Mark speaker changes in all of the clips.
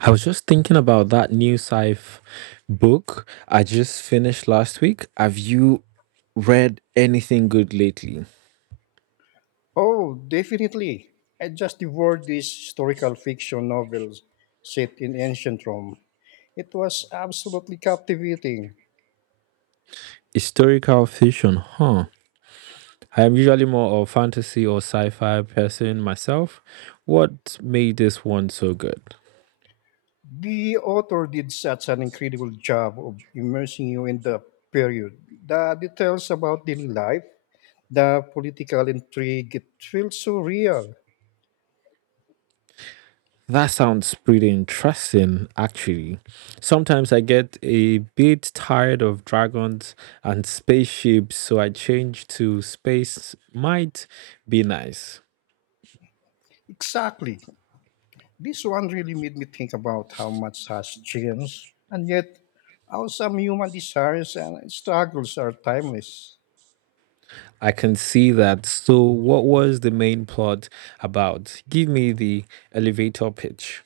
Speaker 1: I was just thinking about that new sci-fi book I just finished last week. Have you read anything good lately?
Speaker 2: Oh, definitely. I just devoured these historical fiction novels set in ancient Rome. It was absolutely captivating.
Speaker 1: Historical fiction, huh? I am usually more of fantasy or sci-fi person myself. What made this one so good?
Speaker 2: The author did such an incredible job of immersing you in the period. The details about daily life, the political intrigue, it feels so real.
Speaker 1: That sounds pretty interesting, actually. Sometimes I get a bit tired of dragons and spaceships, so I change to space might be nice.
Speaker 2: Exactly. This one really made me think about how much has changed, and yet how some human desires and struggles are timeless.
Speaker 1: I can see that. So, what was the main plot about? Give me the elevator pitch.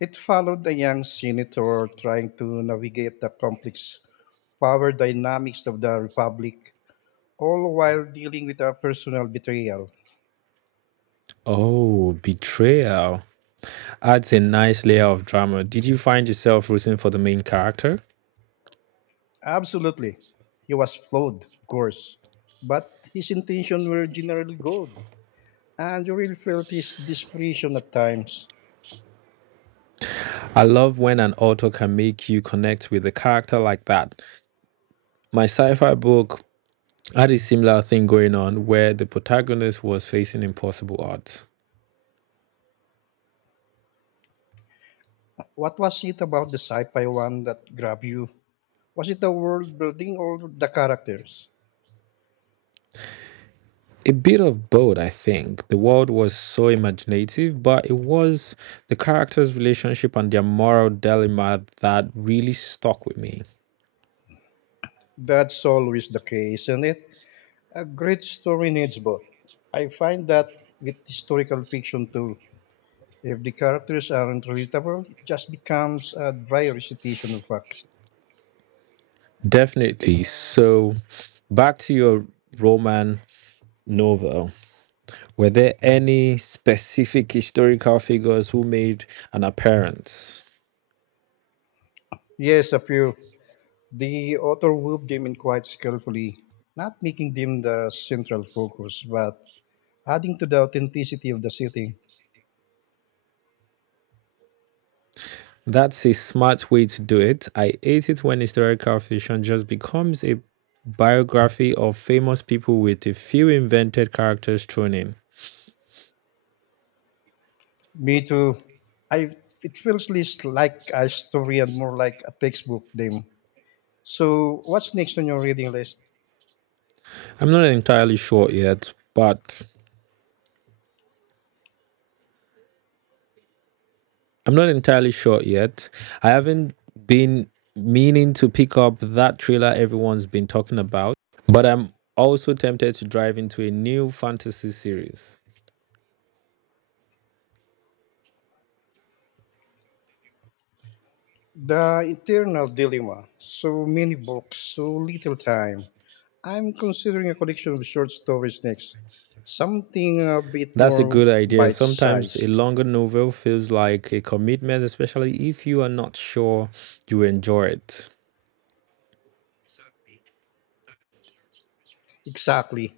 Speaker 2: It followed a young senator trying to navigate the complex power dynamics of the Republic, all while dealing with a personal betrayal.
Speaker 1: Oh, betrayal adds a nice layer of drama. Did you find yourself rooting for the main character?
Speaker 2: Absolutely. He was flawed, of course, but his intentions were generally good, and you really felt his desperation at times.
Speaker 1: I love when an author can make you connect with a character like that. My sci fi book had a similar thing going on where the protagonist was facing impossible odds.
Speaker 2: What was it about the sci fi one that grabbed you? Was it the world building or the characters?
Speaker 1: A bit of both, I think. The world was so imaginative, but it was the characters' relationship and their moral dilemma that really stuck with me.
Speaker 2: That's always the case, isn't it? A great story needs both. I find that with historical fiction too. If the characters aren't relatable, it just becomes a dry recitation of facts.
Speaker 1: Definitely. So, back to your Roman novel, were there any specific historical figures who made an appearance?
Speaker 2: Yes, a few. The author wove them in quite skillfully, not making them the central focus, but adding to the authenticity of the setting.
Speaker 1: That's a smart way to do it. I hate it when historical fiction just becomes a biography of famous people with a few invented characters thrown in.
Speaker 2: Me too. I It feels less like a story and more like a textbook. Them, so, what's next on your reading list?
Speaker 1: I'm not entirely sure yet, but I'm not entirely sure yet. I haven't been meaning to pick up that trailer everyone's been talking about, but I'm also tempted to dive into a new fantasy series.
Speaker 2: The Eternal Dilemma. So many books, so little time. I'm considering a collection of short stories next. Something a bit
Speaker 1: That's a
Speaker 2: more
Speaker 1: good idea.
Speaker 2: bite
Speaker 1: Sometimes a
Speaker 2: sized.
Speaker 1: longer novel feels like a commitment, especially if you are not sure you enjoy it.
Speaker 2: Exactly.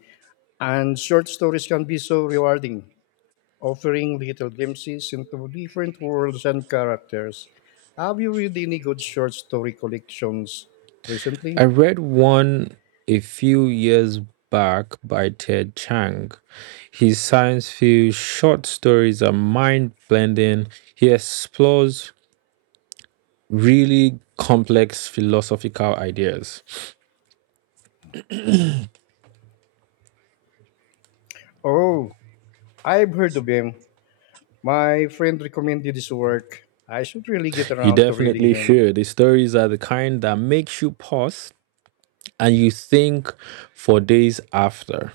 Speaker 2: And short stories can be so rewarding, offering little glimpses into different worlds and characters. Have you read any good short story collections
Speaker 1: I
Speaker 2: recently?
Speaker 1: read one a few years back by Ted Chiang. His science fiction short stories are mind blending. He explores really complex philosophical ideas.
Speaker 2: Oh, I've heard of him. My friend recommended his work. I should really get
Speaker 1: You
Speaker 2: around to reading
Speaker 1: definitely
Speaker 2: him.
Speaker 1: should. The stories are the kind that makes you pause and you think for days after.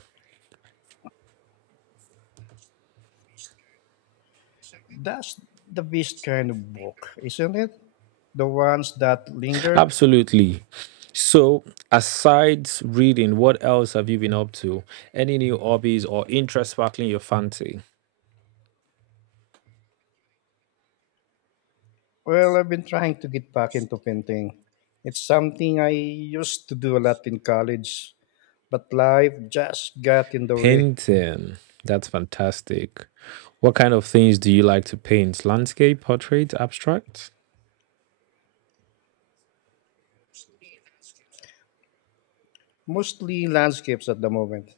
Speaker 2: That's the best kind of book, isn't it? The ones that linger.
Speaker 1: Absolutely. So, asides reading, what else have you been up to? Any new hobbies or interests sparkling your fancy?
Speaker 2: Well, I've been trying to get back into painting. It's something I used to do a lot in college, but life just got in the way.
Speaker 1: Painting. That's fantastic. What kind of things do you like to paint? Landscape, portrait, abstract?
Speaker 2: Mostly landscapes at the moment.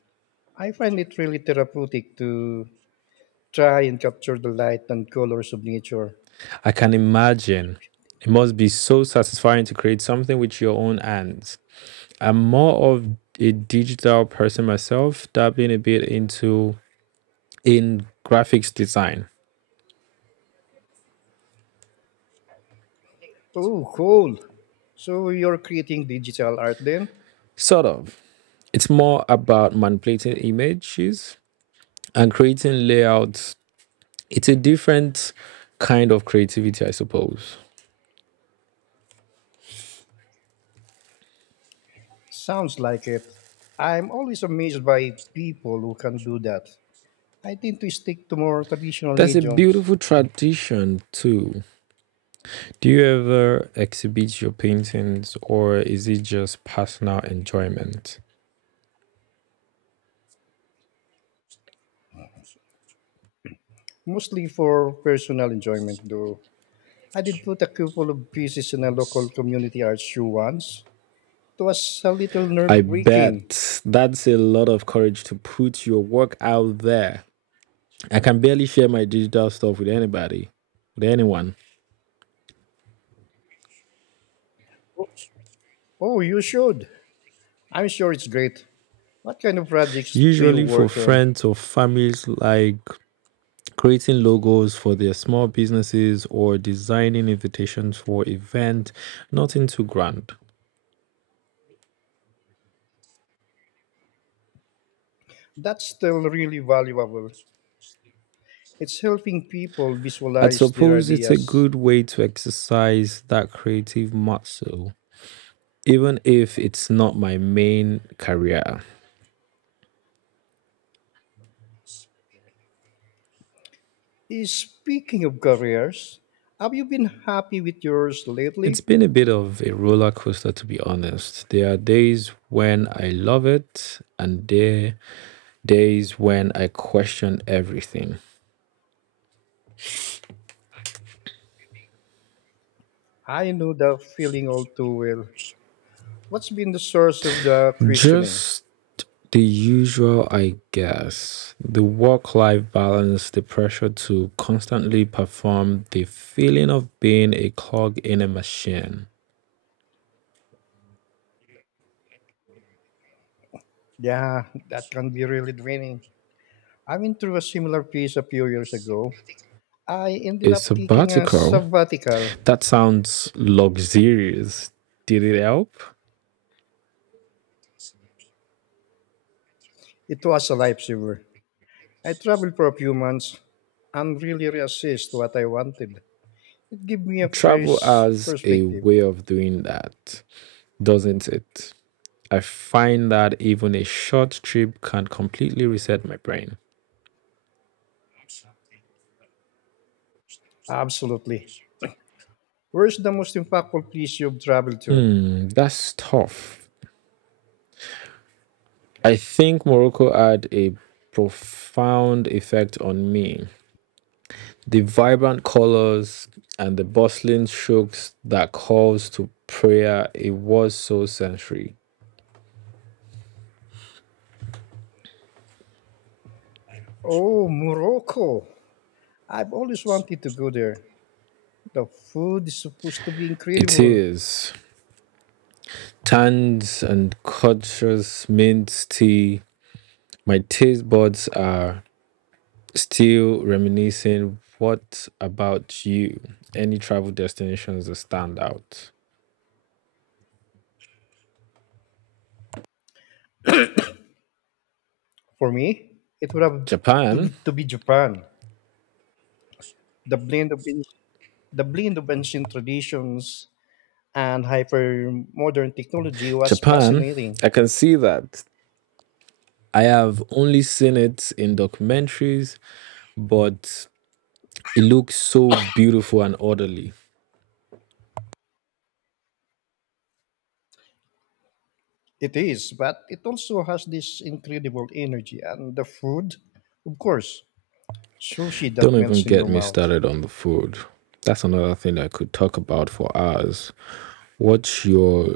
Speaker 2: I find it really therapeutic to try and capture the light and colors of nature.
Speaker 1: I can imagine. It must be so satisfying to create something with your own hands. I'm more of a digital person myself, dabbling a bit into in graphics design.
Speaker 2: Oh, cool. So you're creating digital art then?
Speaker 1: Sort of. It's more about manipulating images and creating layouts. It's a different kind of creativity, I suppose.
Speaker 2: Sounds like it. I'm always amazed by people who can do that. I tend to stick to more traditional
Speaker 1: That's a
Speaker 2: mediums,
Speaker 1: beautiful tradition too. Do you ever exhibit your paintings or is it just personal enjoyment?
Speaker 2: mostly for personal enjoyment, though. I did put a couple of pieces in a local community art show once. It was a little
Speaker 1: I
Speaker 2: nerve breaking.
Speaker 1: bet that's a lot of courage to put your work out there. I can barely share my digital stuff with anyone.
Speaker 2: Oh, you should. I'm sure it's great. What kind of projects do you
Speaker 1: Usually for
Speaker 2: work on?
Speaker 1: friends or families like creating logos for their small businesses or designing invitations for events, nothing too grand.
Speaker 2: That's still really valuable. It's helping people
Speaker 1: I
Speaker 2: visualize their
Speaker 1: suppose it's a
Speaker 2: ideas.
Speaker 1: good way to exercise that creative muscle, even if it's not my main career.
Speaker 2: Speaking of careers, have you been happy with yours
Speaker 1: It's
Speaker 2: lately?
Speaker 1: been a bit of a roller coaster, to be honest. There are days when I love it, and there are days when I question everything.
Speaker 2: I know the feeling all too well. What's been the source of the questioning?
Speaker 1: Just the usual, I guess. The work life balance, the pressure to constantly perform, the feeling of being a cog in a machine.
Speaker 2: Yeah, that can be really draining. I went through a similar phase a few years ago. I
Speaker 1: A
Speaker 2: ended up taking a
Speaker 1: sabbatical.
Speaker 2: sabbatical.
Speaker 1: That sounds luxurious. Did it help?
Speaker 2: It was a lifesaver. I traveled for a few months and really reassessed what I wanted. It gave me a
Speaker 1: Travel
Speaker 2: fresh
Speaker 1: as a
Speaker 2: perspective.
Speaker 1: way of doing that, doesn't it? I find that even a short trip can completely reset my brain.
Speaker 2: Absolutely. Where's the most impactful place you've traveled to?
Speaker 1: Hmm, that's tough. I think Morocco had a profound effect on me. The vibrant colors and the bustling shooks that calls to prayer, it was so sensory.
Speaker 2: Oh, Morocco. I've always wanted to go there. The food is supposed to be
Speaker 1: It
Speaker 2: incredible.
Speaker 1: is. Tans and conscious means tea. My taste buds are still reminiscing. What about you? Any travel destinations that stand out?
Speaker 2: For me, it would have to,
Speaker 1: Japan.
Speaker 2: to be Japan. The blend of the blend of ancient traditions and hyper modern technology was
Speaker 1: Japan.
Speaker 2: fascinating.
Speaker 1: I can see that. I have only seen it in documentaries, but it looks so beautiful and orderly.
Speaker 2: It is, but it also has this incredible energy and the food, of course, sushi
Speaker 1: Don't
Speaker 2: that
Speaker 1: even
Speaker 2: melts in
Speaker 1: get
Speaker 2: your
Speaker 1: me
Speaker 2: mouth.
Speaker 1: started on the food. That's another thing I could talk about for hours. What's your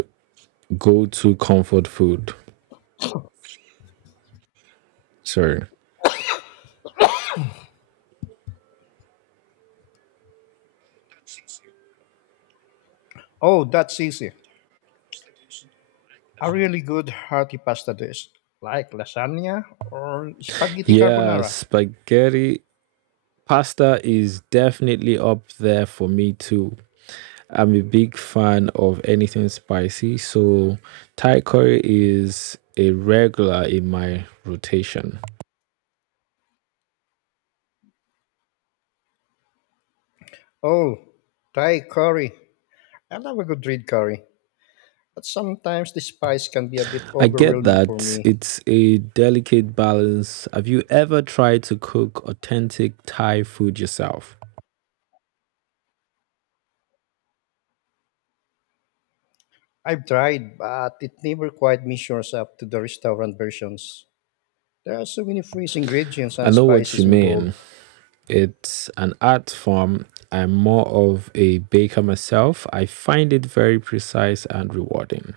Speaker 1: go to comfort food? Sorry.
Speaker 2: Oh, that's easy. A really good hearty pasta dish, like lasagna or spaghetti
Speaker 1: Yeah,
Speaker 2: carbonara.
Speaker 1: spaghetti pasta is definitely up there for me too. I'm a big fan of anything spicy, so Thai curry is a regular in my rotation.
Speaker 2: Oh, Thai curry. I love a good red curry, but sometimes the spice can be a bit
Speaker 1: I get
Speaker 2: overwhelming for
Speaker 1: that
Speaker 2: me.
Speaker 1: it's a delicate balance. Have you ever tried to cook authentic Thai food yourself?
Speaker 2: I've tried, but it never quite measures up to the restaurant versions. There are so many fresh ingredients
Speaker 1: I
Speaker 2: and
Speaker 1: know what you
Speaker 2: spices
Speaker 1: mean.
Speaker 2: involved.
Speaker 1: It's an art form. I'm more of a baker myself. I find it very precise and rewarding.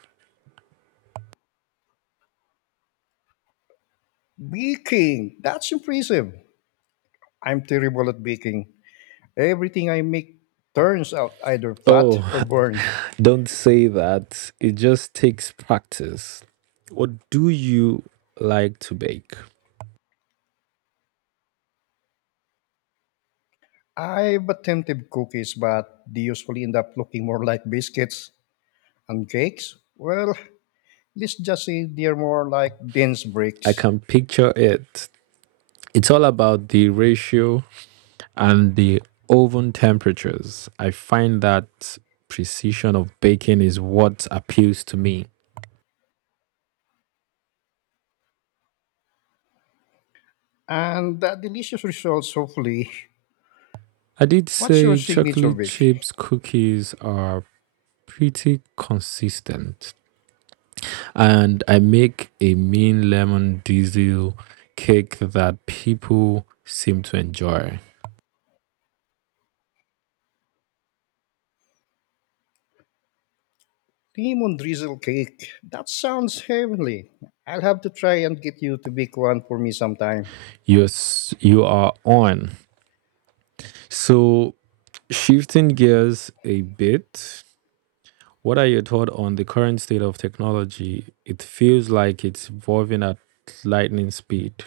Speaker 2: Baking! That's impressive. I'm terrible at baking. Everything I make turns out either flat or
Speaker 1: Oh,
Speaker 2: burned.
Speaker 1: don't say that. It just takes practice. What do you like to bake?
Speaker 2: I've attempted cookies, but they usually end up looking more like biscuits and cakes. Well, let's just say they're more like dense
Speaker 1: I
Speaker 2: bricks.
Speaker 1: can picture it. It's all about the ratio and the oven temperatures. I find that precision of baking is what appeals to me.
Speaker 2: And the delicious results, hopefully.
Speaker 1: I did
Speaker 2: What's your
Speaker 1: say
Speaker 2: signature
Speaker 1: chocolate
Speaker 2: bake?
Speaker 1: chips cookies are pretty consistent. And I make a mean lemon diesel cake that people seem to enjoy.
Speaker 2: Lemon drizzle cake. That sounds heavenly. I'll have to try and get you to bake one for me sometime.
Speaker 1: You are on. So, shifting gears a bit, what are your thoughts on the current state of technology? It feels like it's evolving at lightning speed.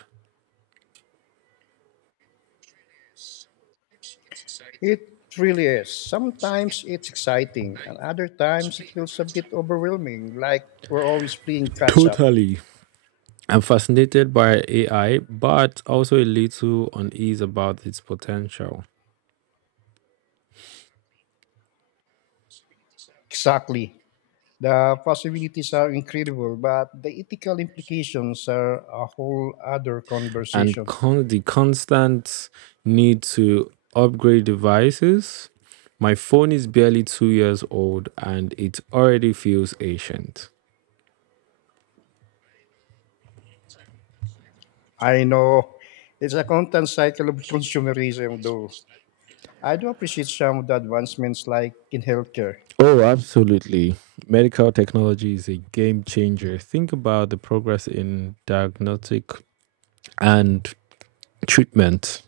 Speaker 2: It really is. Sometimes it's exciting, and other times it feels a bit overwhelming, like we're always playing catch up.
Speaker 1: Totally. I'm fascinated by AI, but also a little unease about its potential.
Speaker 2: Exactly. The possibilities are incredible, but the ethical implications are a whole other
Speaker 1: and
Speaker 2: conversation.
Speaker 1: con- the constant need to upgrade devices. My phone is barely two years old and it already feels ancient.
Speaker 2: I know it's a constant cycle of consumerism, though. I do appreciate some of the advancements, like in healthcare,
Speaker 1: Oh, absolutely. Medical technology is a game changer. Think about the progress in diagnostic and treatment.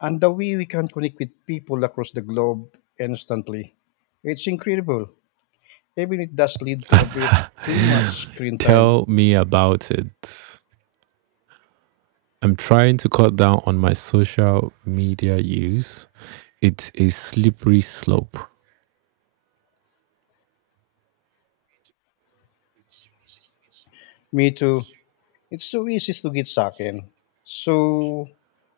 Speaker 2: and the way we can connect with people across the globe instantly. It's incredible, even it does lead to a bit too much screen time.
Speaker 1: Tell me about it. I'm trying to cut down on my social media use. It's a slippery slope.
Speaker 2: Me too. It's so easy to get sucked in. So,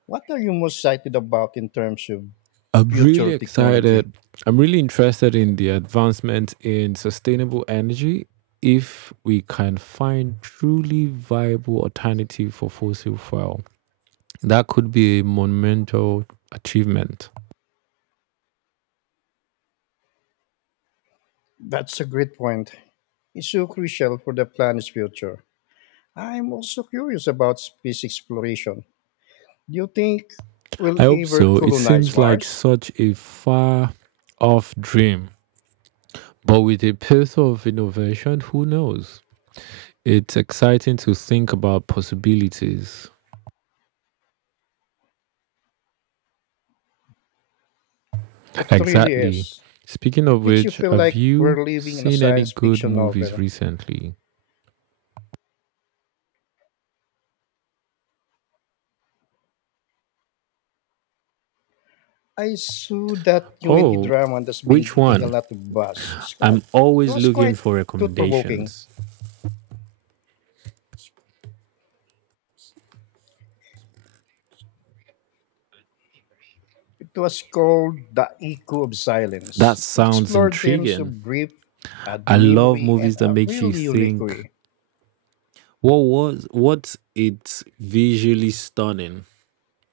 Speaker 2: what are you most excited about in terms of
Speaker 1: I'm really
Speaker 2: future technology?
Speaker 1: excited. I'm really interested in the advancement in sustainable energy if we can find truly viable alternative for fossil fuel. That could be a monumental achievement.
Speaker 2: That's a great point. It's so crucial for the planet's future. I'm also curious about space exploration. Do you think we'll
Speaker 1: I hope
Speaker 2: ever
Speaker 1: so. It
Speaker 2: colonize
Speaker 1: seems like
Speaker 2: Mars?
Speaker 1: such a far off dream, but with a pace of innovation, who knows? It's exciting to think about possibilities.
Speaker 2: It really
Speaker 1: Exactly.
Speaker 2: is.
Speaker 1: Speaking
Speaker 2: It
Speaker 1: of
Speaker 2: makes you
Speaker 1: which,
Speaker 2: feel
Speaker 1: have
Speaker 2: like
Speaker 1: you
Speaker 2: we're living in a
Speaker 1: seen any
Speaker 2: science
Speaker 1: good
Speaker 2: fiction
Speaker 1: movies
Speaker 2: novel.
Speaker 1: recently?
Speaker 2: I saw that new indie
Speaker 1: Oh,
Speaker 2: drama that's been
Speaker 1: which
Speaker 2: getting a
Speaker 1: one?
Speaker 2: lot of buzz.
Speaker 1: I'm
Speaker 2: It
Speaker 1: always
Speaker 2: was
Speaker 1: looking
Speaker 2: quite
Speaker 1: for
Speaker 2: thought provoking.
Speaker 1: recommendations.
Speaker 2: It was called The Echo of
Speaker 1: That
Speaker 2: Silence. It
Speaker 1: sounds
Speaker 2: explored themes
Speaker 1: intriguing.
Speaker 2: of grief, and
Speaker 1: I love
Speaker 2: memory in
Speaker 1: movies that
Speaker 2: a
Speaker 1: makes you
Speaker 2: really unique
Speaker 1: think.
Speaker 2: way.
Speaker 1: What was what it visually stunning?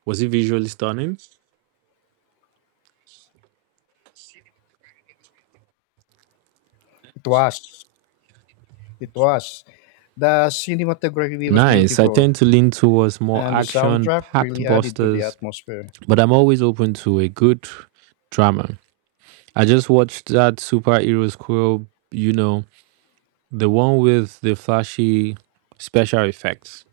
Speaker 1: Was it visually stunning?
Speaker 2: It was. It was. The cinematography was
Speaker 1: Nice. I
Speaker 2: beautiful,
Speaker 1: tend to lean towards more
Speaker 2: and the soundtrack
Speaker 1: action-packed
Speaker 2: really added to the
Speaker 1: busters,
Speaker 2: atmosphere.
Speaker 1: but I'm always open to a good drama. I just watched that superhero squirrel, you know, the one with the flashy special effects.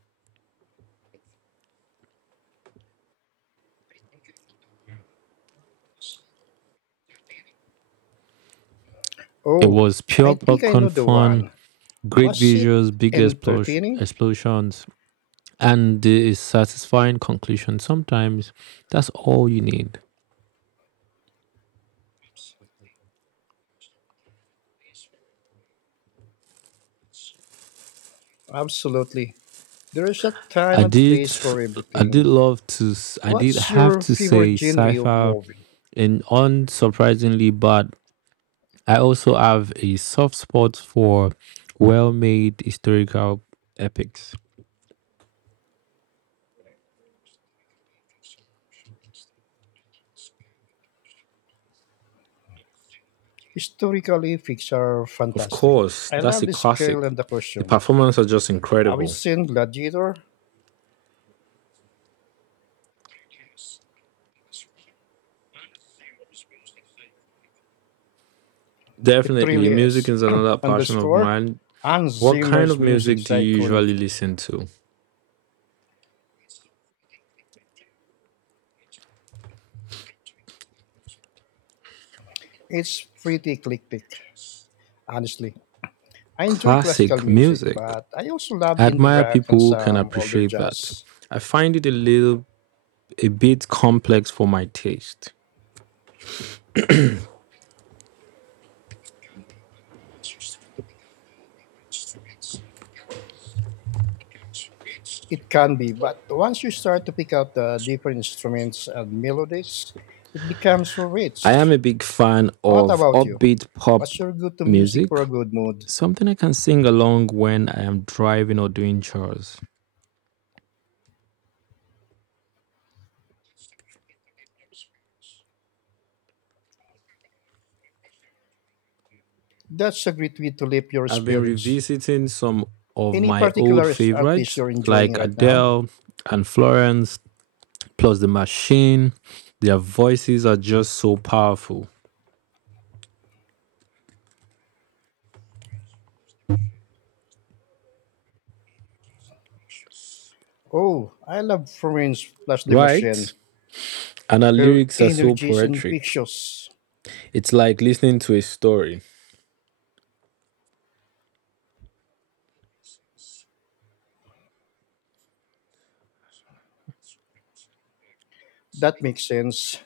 Speaker 1: It
Speaker 2: Oh,
Speaker 1: was
Speaker 2: I
Speaker 1: pure
Speaker 2: think I know
Speaker 1: popcorn
Speaker 2: the
Speaker 1: fun,
Speaker 2: one.
Speaker 1: great
Speaker 2: Was it
Speaker 1: visuals, big
Speaker 2: entertaining?
Speaker 1: explosions, and a satisfying conclusion. Sometimes that's all you need.
Speaker 2: Absolutely. There is a time
Speaker 1: I
Speaker 2: and
Speaker 1: did,
Speaker 2: place for
Speaker 1: I did
Speaker 2: everything.
Speaker 1: love to, s- I did
Speaker 2: What's
Speaker 1: have
Speaker 2: your
Speaker 1: to say
Speaker 2: favorite genre of
Speaker 1: sci-fi,
Speaker 2: movie?
Speaker 1: and unsurprisingly, but I also have a soft spot for well-made historical epics.
Speaker 2: Historically, Pixar are
Speaker 1: Of
Speaker 2: fantastic.
Speaker 1: course,
Speaker 2: I
Speaker 1: that's a
Speaker 2: love the
Speaker 1: classic.
Speaker 2: scale and the
Speaker 1: The
Speaker 2: costumes.
Speaker 1: performances are just
Speaker 2: Have you
Speaker 1: incredible.
Speaker 2: seen Gladiator? It
Speaker 1: Definitely,
Speaker 2: really
Speaker 1: music
Speaker 2: is.
Speaker 1: is another
Speaker 2: And the
Speaker 1: passion of
Speaker 2: score?
Speaker 1: mine.
Speaker 2: Hans
Speaker 1: What kind
Speaker 2: Zimmer's
Speaker 1: of
Speaker 2: music
Speaker 1: music
Speaker 2: is
Speaker 1: do you usually
Speaker 2: iconic.
Speaker 1: listen to?
Speaker 2: It's pretty eclectic, honestly. I enjoy classical
Speaker 1: Classic
Speaker 2: music,
Speaker 1: music.
Speaker 2: but I also love
Speaker 1: I
Speaker 2: indie
Speaker 1: admire
Speaker 2: rock
Speaker 1: people
Speaker 2: and
Speaker 1: who can
Speaker 2: some older
Speaker 1: appreciate that.
Speaker 2: jazz.
Speaker 1: I find it a bit complex for my taste.
Speaker 2: It can be, but once you start to pick up the different instruments and melodies, it becomes so
Speaker 1: I am
Speaker 2: rich.
Speaker 1: a big fan
Speaker 2: What
Speaker 1: of
Speaker 2: about you?
Speaker 1: upbeat pop
Speaker 2: What's your go-to music
Speaker 1: music,
Speaker 2: for a good mood?
Speaker 1: something I can sing along when I am driving or doing chores.
Speaker 2: That's a great way to lift your
Speaker 1: I've been
Speaker 2: spirits.
Speaker 1: revisiting some of
Speaker 2: Any
Speaker 1: my old
Speaker 2: particular artist
Speaker 1: favorites
Speaker 2: you're enjoying
Speaker 1: like
Speaker 2: right now?
Speaker 1: Adele and Florence, plus The Machine. Their voices are just so powerful,
Speaker 2: Oh, I love Florence Plus de Machine.
Speaker 1: right? And her
Speaker 2: Her
Speaker 1: lyrics are so
Speaker 2: energy is
Speaker 1: poetic.
Speaker 2: infectious.
Speaker 1: It's like listening to a story.
Speaker 2: That makes sense.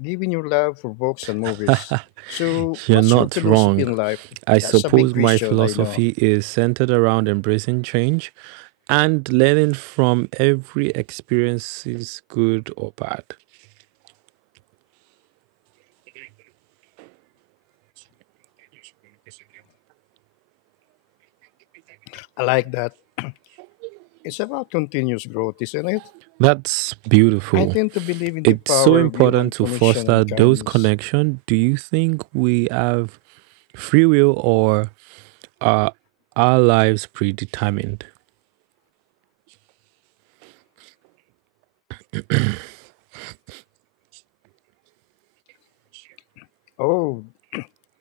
Speaker 2: Given your love for books and movies. So,
Speaker 1: You're
Speaker 2: what's your
Speaker 1: not
Speaker 2: philosophy
Speaker 1: wrong.
Speaker 2: in life?
Speaker 1: I
Speaker 2: That's a big
Speaker 1: suppose my
Speaker 2: question, I know.
Speaker 1: philosophy is centered around embracing change and learning from every experience, is good or bad.
Speaker 2: I like that. It's about continuous growth, isn't it?
Speaker 1: That's
Speaker 2: I
Speaker 1: beautiful.
Speaker 2: tend to believe in the
Speaker 1: It's so
Speaker 2: power of human
Speaker 1: important to
Speaker 2: connection
Speaker 1: foster
Speaker 2: and
Speaker 1: those
Speaker 2: kindness.
Speaker 1: connections. Do you think we have free will or are our lives predetermined?
Speaker 2: Oh,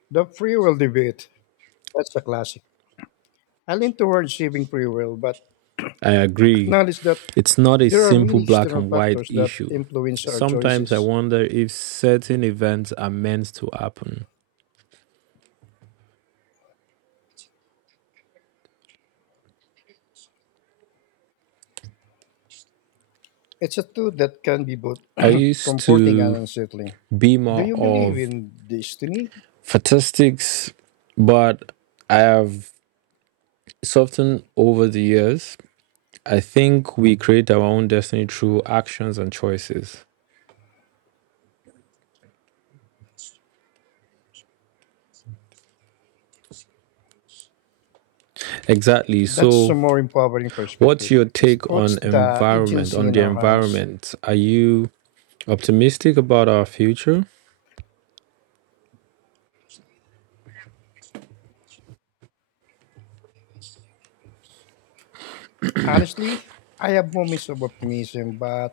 Speaker 2: the free will debate. That's a classic. I lean towards saving free will, but
Speaker 1: I agree.
Speaker 2: acknowledge that
Speaker 1: It's not a
Speaker 2: there are
Speaker 1: simple
Speaker 2: many
Speaker 1: black
Speaker 2: external
Speaker 1: and white
Speaker 2: factors that
Speaker 1: issue.
Speaker 2: influence our
Speaker 1: Sometimes I
Speaker 2: choices.
Speaker 1: wonder if certain events are meant to happen.
Speaker 2: It's a thought that can be both
Speaker 1: I used
Speaker 2: comforting and
Speaker 1: to
Speaker 2: unsettling.
Speaker 1: be
Speaker 2: Do
Speaker 1: more
Speaker 2: you believe
Speaker 1: of
Speaker 2: in destiny?
Speaker 1: statistics, but I have softened over the years. I think we create our own destiny through actions and choices. Exactly.
Speaker 2: That's
Speaker 1: So,
Speaker 2: a more empowering
Speaker 1: what's
Speaker 2: perspective.
Speaker 1: your
Speaker 2: It
Speaker 1: take on
Speaker 2: puts the
Speaker 1: environment,
Speaker 2: agency
Speaker 1: on
Speaker 2: in
Speaker 1: the
Speaker 2: our hands.
Speaker 1: environment? Are you optimistic about our future?
Speaker 2: Honestly, I have moments of optimism, but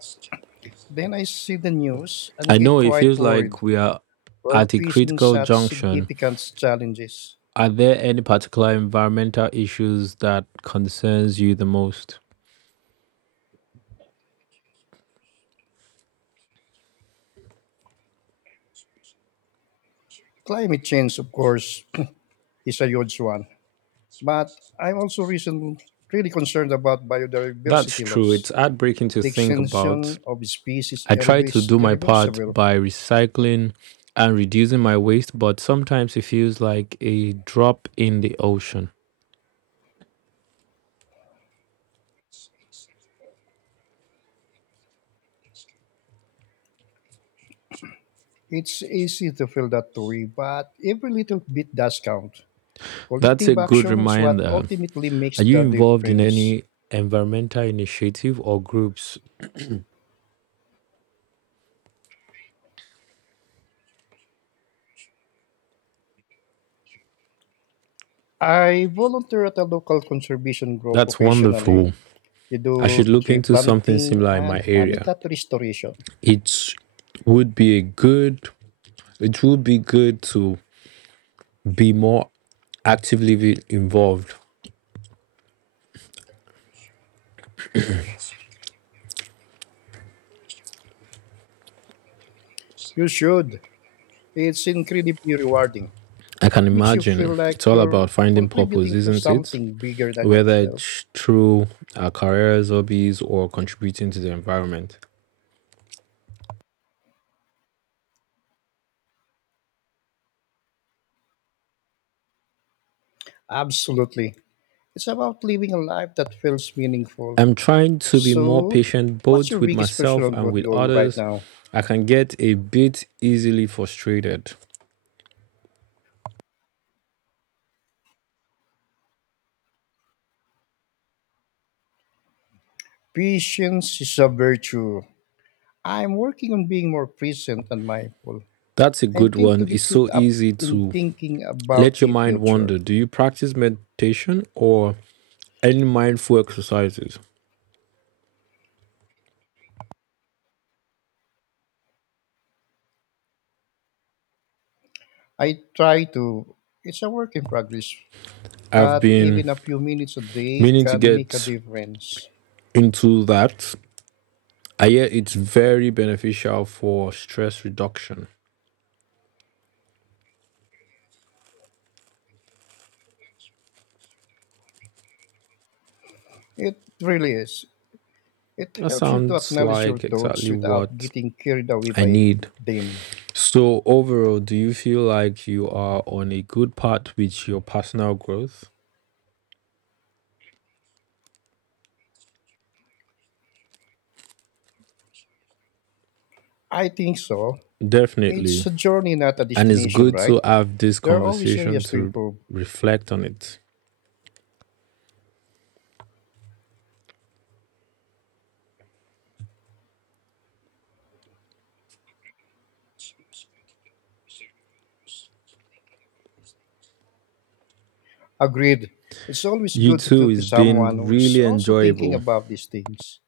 Speaker 2: then I see the news and
Speaker 1: I
Speaker 2: get
Speaker 1: know it
Speaker 2: quite
Speaker 1: feels like
Speaker 2: worried.
Speaker 1: we are
Speaker 2: We're
Speaker 1: at a
Speaker 2: facing
Speaker 1: critical
Speaker 2: such
Speaker 1: junction.
Speaker 2: significant challenges.
Speaker 1: Are there any particular environmental issues that concerns you the most?
Speaker 2: Climate change, of course, is a huge one. But I'm also recent, Really concerned about
Speaker 1: That's
Speaker 2: biodiversity
Speaker 1: true.
Speaker 2: loss.
Speaker 1: It's heartbreaking to
Speaker 2: The
Speaker 1: think about.
Speaker 2: extinction of species
Speaker 1: I try to
Speaker 2: is
Speaker 1: do my part
Speaker 2: irreversible.
Speaker 1: by recycling and reducing my waste, but sometimes it feels like a drop in the ocean.
Speaker 2: It's easy to feel that way, but every little bit does count.
Speaker 1: That's a
Speaker 2: Collective
Speaker 1: good
Speaker 2: action is what
Speaker 1: reminder.
Speaker 2: ultimately makes
Speaker 1: Are
Speaker 2: the
Speaker 1: you involved in
Speaker 2: difference.
Speaker 1: any environmental initiative or groups?
Speaker 2: I volunteer at a local conservation group
Speaker 1: That's
Speaker 2: occasionally.
Speaker 1: wonderful.
Speaker 2: We
Speaker 1: I should
Speaker 2: do
Speaker 1: look
Speaker 2: tree
Speaker 1: into something
Speaker 2: planting
Speaker 1: similar in
Speaker 2: and
Speaker 1: my area.
Speaker 2: habitat restoration.
Speaker 1: It would be a good it would be good to be more actively involved.
Speaker 2: You should. It's incredibly rewarding.
Speaker 1: I can
Speaker 2: It makes you feel
Speaker 1: imagine
Speaker 2: like
Speaker 1: it's all about
Speaker 2: you're
Speaker 1: finding purpose,
Speaker 2: contributing to
Speaker 1: isn't it?
Speaker 2: something bigger than
Speaker 1: Whether
Speaker 2: yourself.
Speaker 1: it's through our careers, hobbies, or contributing to the environment.
Speaker 2: Absolutely. It's about living a life that feels meaningful.
Speaker 1: I'm trying to be more
Speaker 2: So,
Speaker 1: patient
Speaker 2: what's
Speaker 1: both
Speaker 2: your
Speaker 1: with
Speaker 2: biggest
Speaker 1: myself
Speaker 2: personal
Speaker 1: and
Speaker 2: growth
Speaker 1: with
Speaker 2: goal right
Speaker 1: others.
Speaker 2: now?
Speaker 1: I can get a bit easily frustrated.
Speaker 2: Patience is a virtue. I'm working on being more present and mindful.
Speaker 1: That's a
Speaker 2: I
Speaker 1: good
Speaker 2: tend to
Speaker 1: one. It's
Speaker 2: get caught
Speaker 1: so
Speaker 2: up
Speaker 1: easy
Speaker 2: in
Speaker 1: to
Speaker 2: thinking about
Speaker 1: let your
Speaker 2: the
Speaker 1: mind
Speaker 2: future.
Speaker 1: wander. Do you practice meditation or any mindful exercises?
Speaker 2: I try to. It's a work in progress,
Speaker 1: I've
Speaker 2: but
Speaker 1: been
Speaker 2: even a few minutes a day
Speaker 1: meaning to
Speaker 2: can make a
Speaker 1: get
Speaker 2: difference.
Speaker 1: into that. I hear it's very beneficial for stress reduction.
Speaker 2: It really is. It
Speaker 1: That
Speaker 2: helps you to
Speaker 1: sounds
Speaker 2: acknowledge your
Speaker 1: like
Speaker 2: thoughts
Speaker 1: exactly
Speaker 2: without
Speaker 1: what
Speaker 2: getting carried away
Speaker 1: I
Speaker 2: by
Speaker 1: need.
Speaker 2: them.
Speaker 1: So overall, do you feel like you are on a good path with your personal growth?
Speaker 2: I think so.
Speaker 1: Definitely.
Speaker 2: It's a journey, not a
Speaker 1: And it's
Speaker 2: destination,
Speaker 1: good
Speaker 2: right?
Speaker 1: to have this
Speaker 2: There are always
Speaker 1: conversation
Speaker 2: areas to
Speaker 1: to
Speaker 2: improve.
Speaker 1: reflect on it.
Speaker 2: Agreed. It's always
Speaker 1: You
Speaker 2: good to
Speaker 1: too,
Speaker 2: talk to
Speaker 1: it's
Speaker 2: someone
Speaker 1: been
Speaker 2: who is
Speaker 1: really
Speaker 2: also thinking
Speaker 1: enjoyable.
Speaker 2: about these things.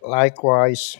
Speaker 2: Likewise,